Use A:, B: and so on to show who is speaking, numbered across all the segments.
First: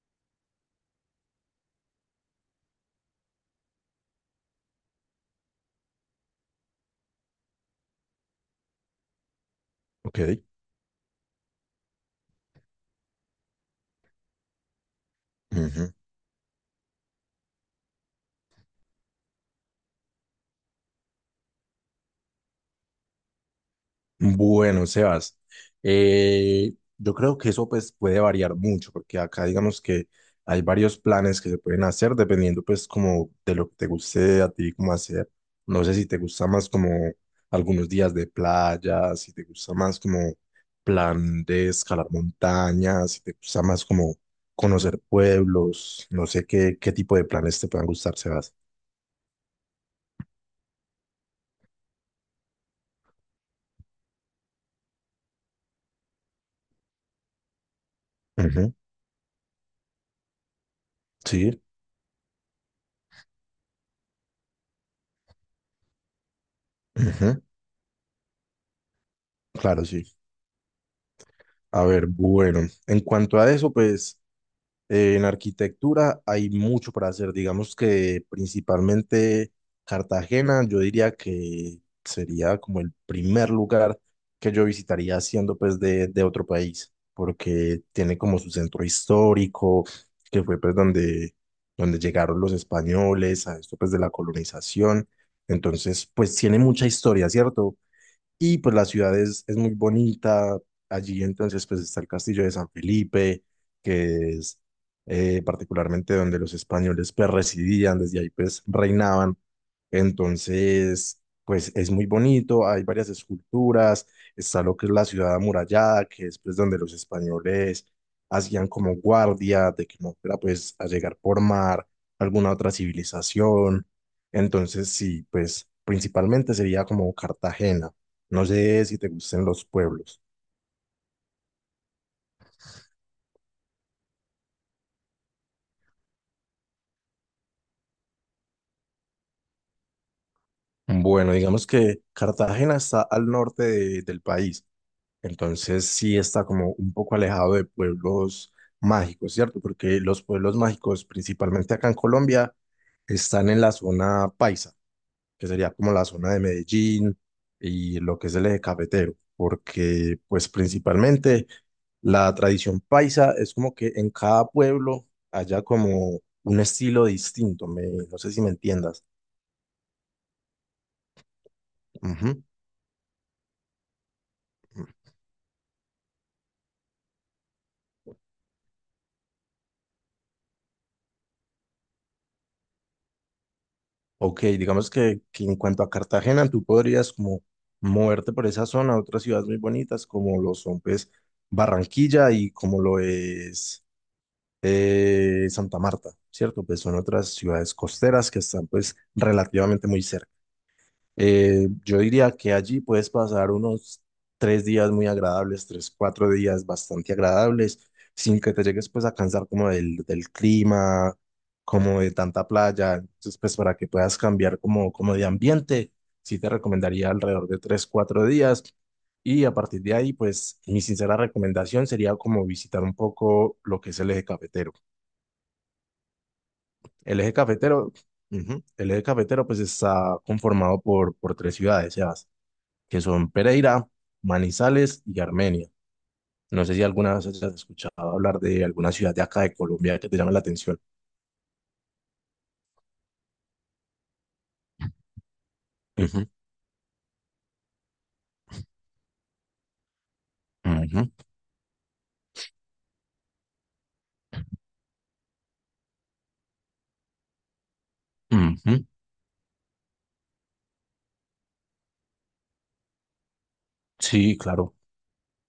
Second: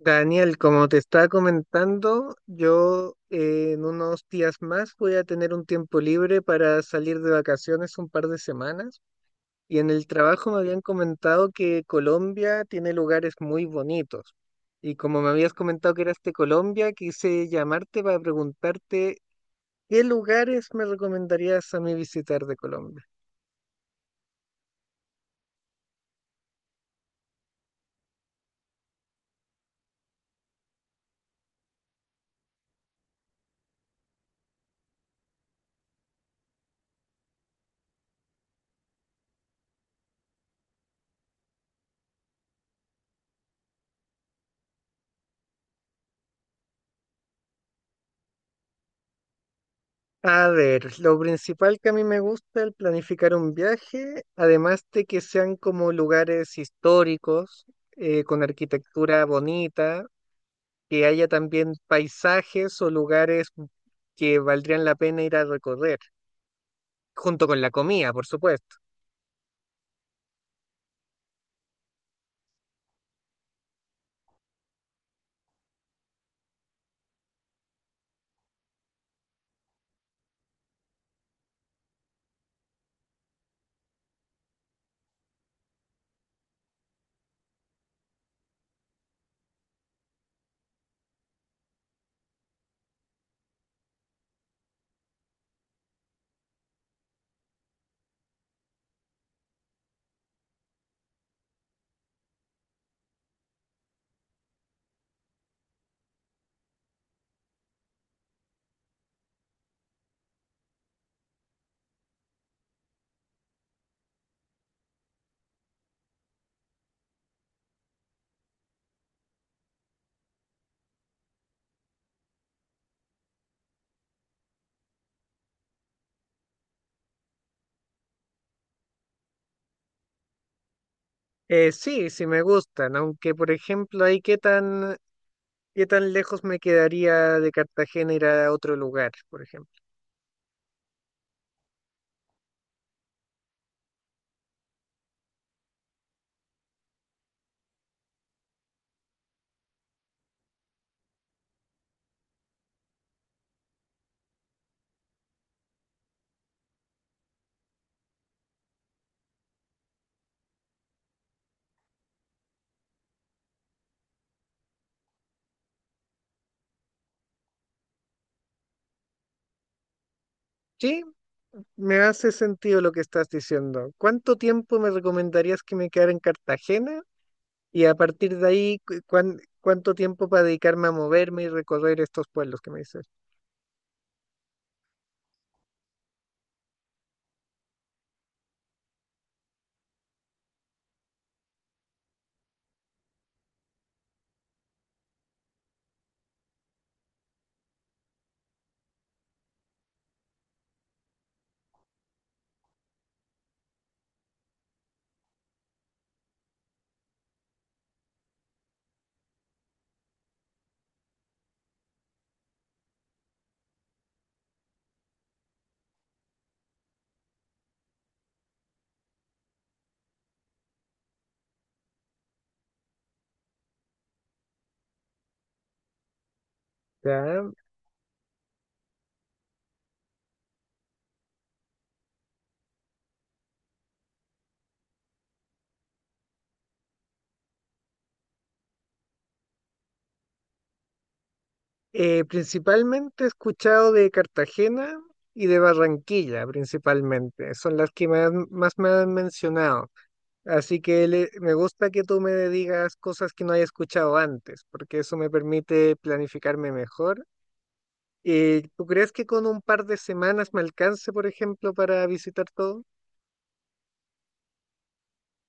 A: Daniel, como te estaba comentando, yo en unos días más voy a tener un tiempo libre para salir de vacaciones un par de semanas y en el
B: Ok.
A: trabajo me habían comentado que Colombia tiene lugares muy bonitos, y como me habías
B: Ujú.
A: comentado que eras de Colombia, quise llamarte para preguntarte qué lugares me recomendarías a mí visitar de Colombia.
B: Bueno, Sebas, yo creo que eso pues puede variar mucho, porque acá digamos que hay varios planes que se pueden hacer dependiendo pues como de lo que te guste a ti como hacer. No sé si te gusta más como algunos días de playa, si te gusta más como plan de escalar montañas, si te gusta más como conocer pueblos, no sé qué, qué tipo de planes te puedan gustar, Sebas.
A: A ver, lo principal que a mí me gusta al planificar un viaje, además de que sean como lugares históricos, con
B: Ujú.
A: arquitectura bonita, que haya
B: Sí,
A: también paisajes o lugares que valdrían la pena ir a recorrer,
B: ujú.
A: junto con la comida, por supuesto.
B: Claro, sí. A ver, bueno, en cuanto a eso, pues en arquitectura hay mucho para hacer. Digamos que principalmente Cartagena, yo diría que sería como el primer lugar que yo visitaría siendo pues de otro país, porque tiene como su centro histórico, que fue pues donde, donde llegaron los españoles a esto pues de la colonización. Entonces, pues tiene mucha historia, ¿cierto? Y pues la ciudad es muy bonita. Allí entonces pues está el castillo de San Felipe, que es particularmente donde los españoles pues residían, desde ahí pues reinaban. Entonces pues es muy bonito, hay varias esculturas, está lo que es la ciudad amurallada, que es pues donde los españoles hacían como guardia de que no fuera pues a llegar por mar alguna otra civilización. Entonces sí, pues principalmente sería como Cartagena. No sé si te gusten los pueblos.
A: Sí, sí me gustan, aunque por ejemplo, ahí qué tan lejos me quedaría de Cartagena ir a otro lugar, por ejemplo.
B: Bueno, digamos que Cartagena está al norte del país, entonces sí está como un poco alejado de pueblos mágicos, ¿cierto? Porque los pueblos mágicos, principalmente acá en Colombia, están en la zona paisa, que sería como la zona de Medellín y lo que es el eje cafetero, porque pues principalmente la tradición paisa es como que en cada pueblo haya como un estilo distinto, no sé si me entiendas.
A: Sí, me hace
B: Ujú.
A: sentido lo que estás diciendo. ¿Cuánto tiempo me recomendarías que me quedara en Cartagena? Y a partir de ahí, ¿cuánto tiempo para dedicarme a moverme y recorrer estos pueblos que me dices?
B: Ok, digamos que en cuanto a Cartagena, tú podrías como moverte por esa zona a otras ciudades muy bonitas como lo son pues Barranquilla y como lo es Santa Marta, ¿cierto? Pues son otras ciudades costeras que están pues relativamente muy cerca. Yo diría que allí puedes pasar unos tres días muy agradables, tres, cuatro días bastante agradables, sin que te llegues pues a cansar como del clima, como de tanta playa. Entonces pues para que puedas cambiar como, como de ambiente, sí te recomendaría alrededor de tres, cuatro días. Y a partir de ahí pues mi sincera recomendación sería como visitar un poco lo que es el eje cafetero. El eje
A: Ya.
B: cafetero, ujú, el eje cafetero pues está conformado por tres ciudades, ya que son Pereira, Manizales y Armenia. No sé si alguna vez has escuchado hablar de alguna ciudad de acá de Colombia que te llame la atención.
A: Principalmente he escuchado de Cartagena y de
B: Ujú,
A: Barranquilla, principalmente. Son las que más me han mencionado. Así que
B: ujú,
A: me gusta que tú me digas cosas que no haya escuchado antes, porque eso me permite planificarme mejor.
B: ujú.
A: ¿Tú crees que con un par de semanas me alcance, por ejemplo, para visitar todo?
B: Sí, claro,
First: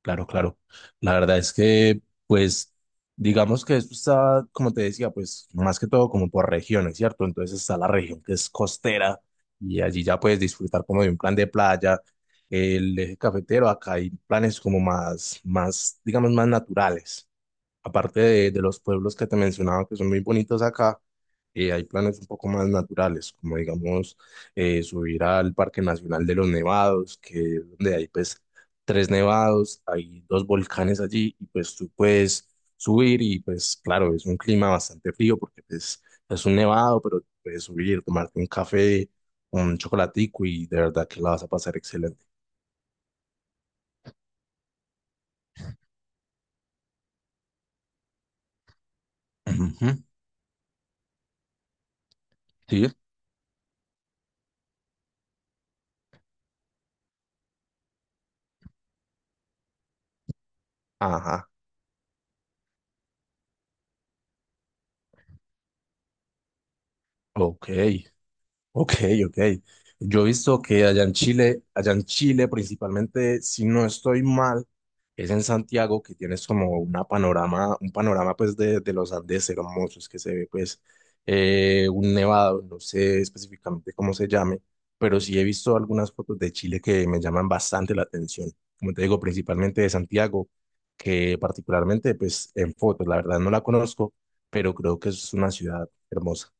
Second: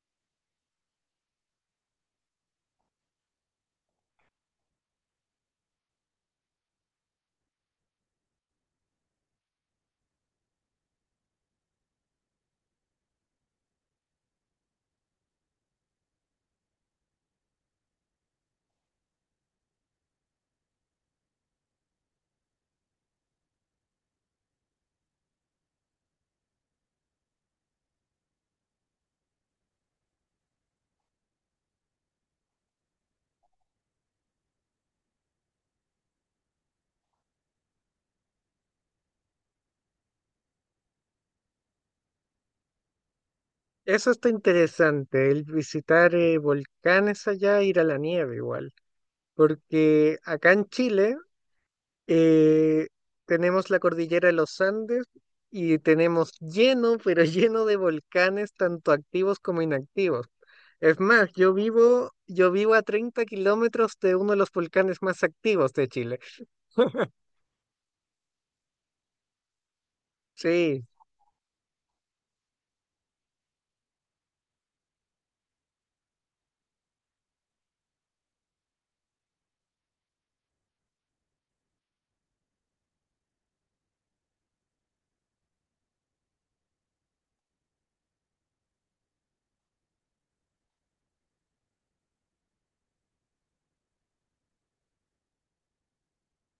B: claro, claro. La verdad es que, pues, digamos que esto está, como te decía, pues, más que todo como por regiones, ¿cierto? Entonces está la región que es costera y allí ya puedes disfrutar como de un plan de playa. El eje cafetero, acá hay planes como más, más, digamos, más naturales. Aparte de los pueblos que te mencionaba que son muy bonitos acá, hay planes un poco más naturales, como digamos subir al Parque Nacional de los Nevados, que es donde hay pues tres nevados, hay dos volcanes allí y pues tú puedes subir y pues claro, es un clima bastante frío porque pues es un nevado, pero puedes subir, tomarte un café, un chocolatico y de verdad que la vas a pasar excelente.
A: Eso está interesante, el visitar volcanes allá, ir a la nieve igual,
B: Ujú,
A: porque acá en Chile
B: sí.
A: eh, tenemos la cordillera de los Andes y tenemos lleno, pero lleno de volcanes, tanto activos como inactivos. Es más,
B: Ajá,
A: yo vivo a 30 kilómetros de uno de los volcanes más activos de Chile.
B: ok. Ok, ok. Yo he visto
A: Sí,
B: que allá en Chile principalmente, si no estoy mal, es en Santiago que tienes como una panorama, un panorama pues de los Andes hermosos que se ve pues un nevado, no sé específicamente cómo se llame, pero sí he visto algunas fotos de Chile que me llaman bastante la atención. Como te digo, principalmente de Santiago, que particularmente pues en fotos, la verdad no la conozco, pero creo que es una ciudad hermosa.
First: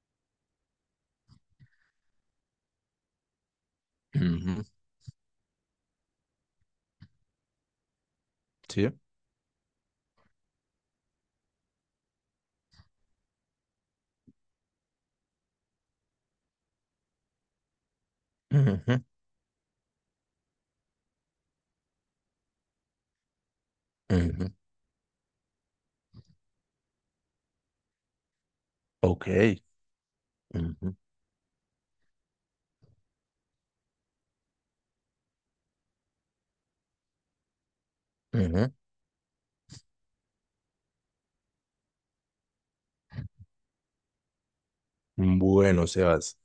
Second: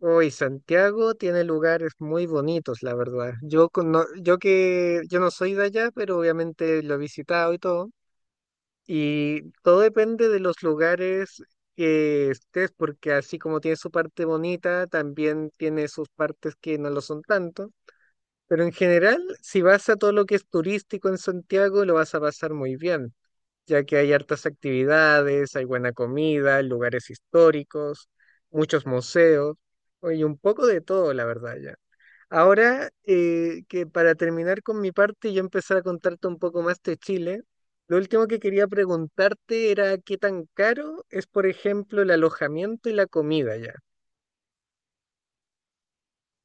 A: hoy Santiago tiene lugares muy bonitos, la verdad. Yo yo
B: Ujú,
A: que yo no soy de allá, pero obviamente lo he visitado y todo.
B: sí.
A: Y todo depende de los lugares que estés, porque así como tiene su parte bonita, también tiene sus partes que no lo son tanto. Pero en
B: Ujú.
A: general, si vas a todo lo que es turístico en Santiago, lo vas a pasar muy bien, ya que hay hartas
B: Ujú,
A: actividades, hay buena comida, lugares históricos, muchos museos,
B: ok.
A: y un poco de
B: Ujú,
A: todo, la verdad, ya. Ahora que para terminar con mi parte, y yo empezar a contarte un poco más de Chile. Lo último que quería
B: ujú.
A: preguntarte era qué tan caro es, por ejemplo, el alojamiento y la comida, ya.
B: Bueno, Sebas,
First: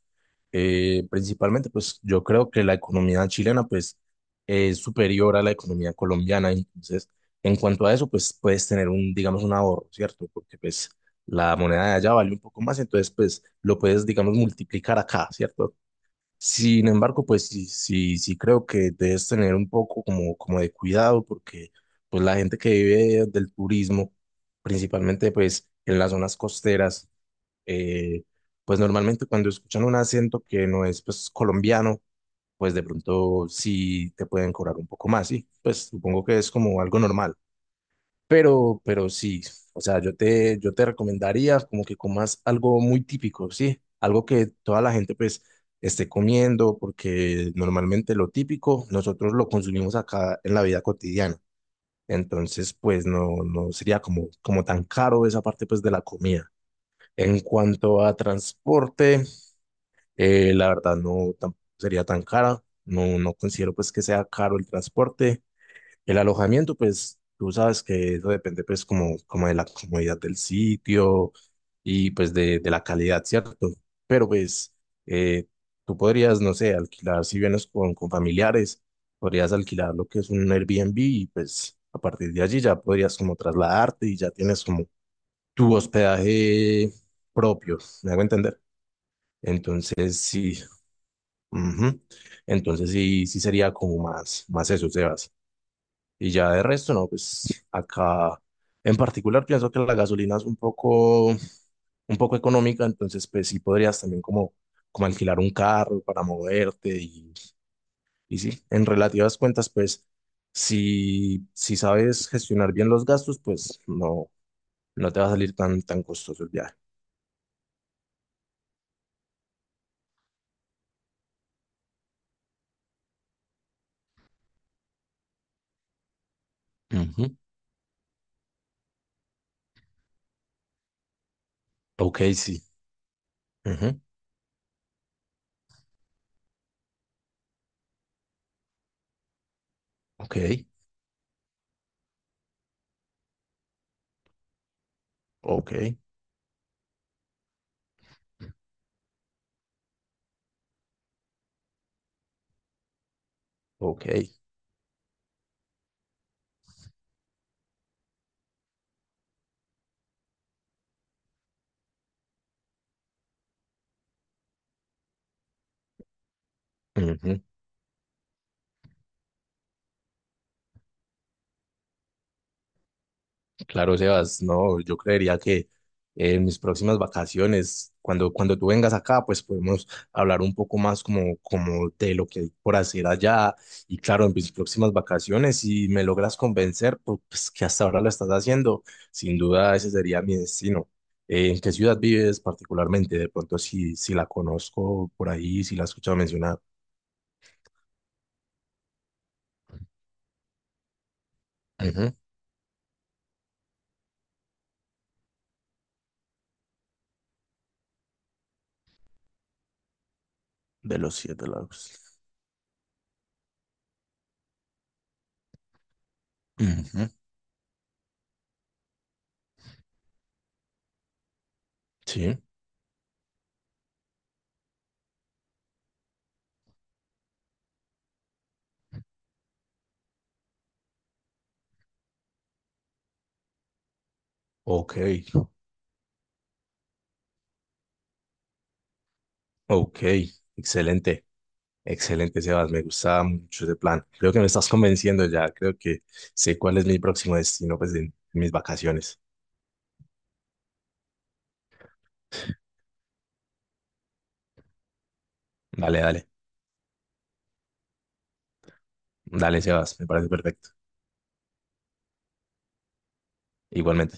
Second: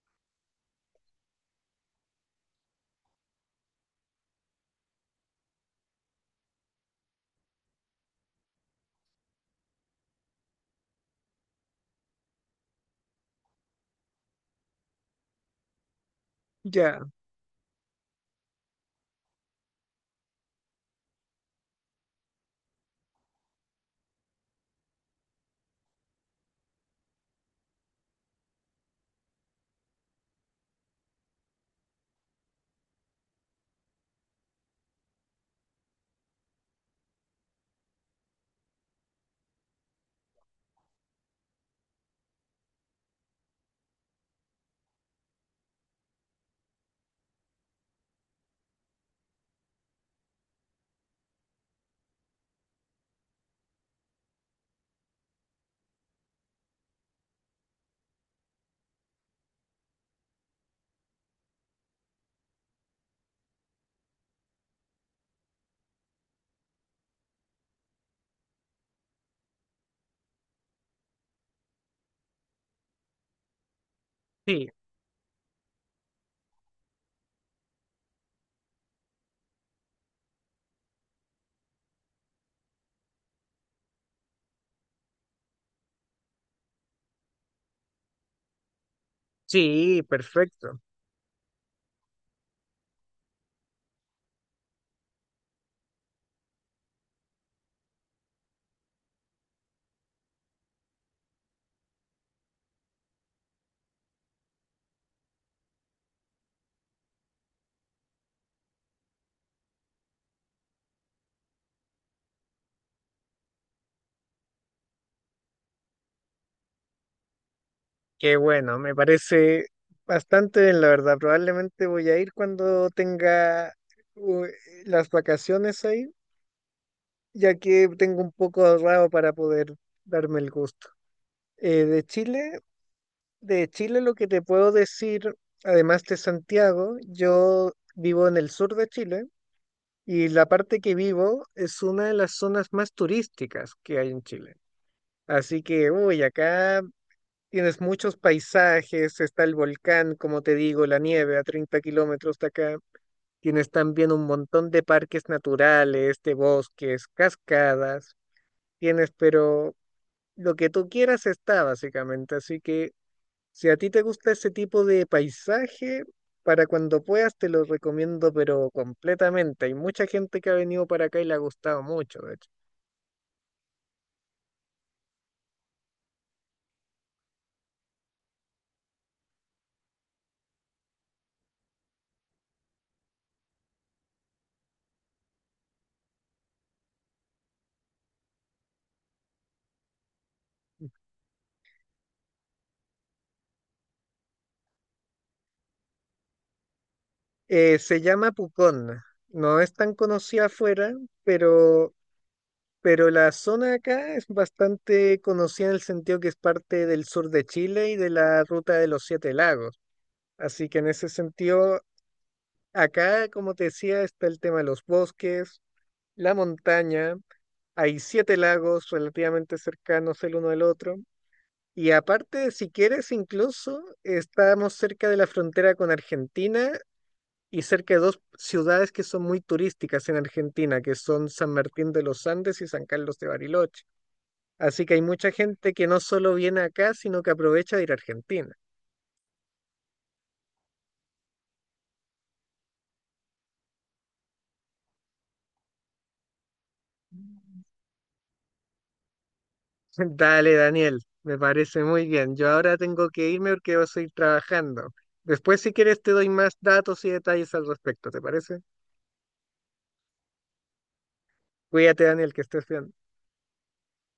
B: principalmente pues yo creo que la economía chilena pues es superior a la economía colombiana, entonces en cuanto a eso pues puedes tener un, digamos, un ahorro, ¿cierto? Porque pues la moneda de allá vale un poco más, entonces pues lo puedes, digamos, multiplicar acá, ¿cierto? Sin
A: Ya.
B: embargo, pues sí creo que debes tener un poco como, como de cuidado porque pues la gente que vive del turismo, principalmente pues en las zonas costeras, eh, pues normalmente cuando escuchan un acento que no es pues colombiano, pues de pronto sí te pueden cobrar un poco más, y pues supongo que es como algo normal. Pero sí, o sea, yo te recomendaría como que comas algo muy típico, ¿sí? Algo que toda la gente pues esté comiendo, porque normalmente lo típico nosotros lo consumimos acá en la vida cotidiana. Entonces, pues no, no sería como, como tan caro esa parte pues de la comida. En cuanto a transporte, la verdad no tam- sería tan cara. No, no considero pues que sea caro el transporte. El alojamiento, pues tú sabes que eso depende pues como, como de la comodidad del sitio y pues de la calidad, ¿cierto? Pero
A: Sí,
B: pues eh, tú podrías, no sé, alquilar, si vienes con familiares, podrías alquilar lo que es un Airbnb y pues a partir de allí ya podrías como trasladarte y ya tienes como tu hospedaje propio, ¿me hago entender?
A: sí,
B: Entonces sí,
A: perfecto.
B: ujú. Entonces sí, sí sería como más, más eso, Sebas. Y ya de resto, no, pues acá en particular pienso que la gasolina es un poco económica, entonces pues sí podrías también como, como alquilar un carro para moverte y sí, en relativas cuentas, pues si, si sabes gestionar bien los gastos, pues no, no te va a salir tan, tan costoso el viaje.
A: Qué bueno, me parece bastante bien, la verdad. Probablemente voy a ir cuando tenga u- las vacaciones ahí,
B: Ujú.
A: ya que tengo un poco ahorrado para poder darme el gusto. Eh, de
B: Ok,
A: Chile,
B: sí.
A: de
B: Ujú,
A: Chile lo que te puedo decir, además de Santiago, yo vivo en el sur de Chile y
B: ok,
A: la parte que vivo es una de las zonas más turísticas que hay en Chile. Así
B: ok,
A: que, uy, acá tienes muchos paisajes, está el volcán, como te digo, la nieve a 30 kilómetros de acá. Tienes
B: ok.
A: también un montón de parques naturales, de bosques, cascadas. Tienes, pero lo que tú quieras está básicamente. Así que si a ti te gusta ese tipo de paisaje, para cuando puedas
B: Ujú.
A: te lo recomiendo, pero completamente. Hay mucha gente que ha venido para acá y le ha gustado mucho, de hecho.
B: Claro, Sebas, no, yo creería que en mis próximas vacaciones, cuando tú vengas acá, pues podemos hablar un poco más como, como de lo que hay por hacer allá. Y claro, en mis próximas vacaciones, si me logras convencer, pues que hasta ahora lo estás haciendo, sin duda ese sería mi destino. ¿En qué ciudad vives particularmente? De pronto, si, si la conozco por ahí, si la he escuchado mencionar.
A: Se llama Pucón. No es tan conocida afuera, pero
B: Ujú,
A: pero la zona acá es bastante conocida en el sentido que es parte del sur de Chile y de la ruta de los Siete Lagos. Así que en
B: de
A: ese
B: los siete
A: sentido,
B: lagos.
A: acá, como te decía, está el tema de los bosques, la
B: Ujú,
A: montaña, hay siete lagos relativamente cercanos el uno del otro. Y
B: sí,
A: aparte, si quieres, incluso estamos cerca de la frontera con Argentina y cerca de dos ciudades que son muy turísticas en Argentina, que son San Martín de los Andes y San Carlos de Bariloche. Así que
B: ok,
A: hay mucha gente que no solo viene acá, sino que aprovecha de ir a Argentina.
B: ok, excelente. Excelente, Sebas, me gustaba mucho ese plan. Creo que me estás convenciendo ya, creo que sé cuál es mi próximo destino, pues en mis vacaciones.
A: Dale, Daniel, me parece muy bien. Yo ahora tengo que irme porque voy a seguir trabajando. Después, si
B: Dale,
A: quieres, te
B: dale,
A: doy más datos y detalles al respecto, ¿te parece?
B: dale, Sebas, me parece perfecto.
A: Cuídate, Daniel, que estés bien.
B: Igualmente.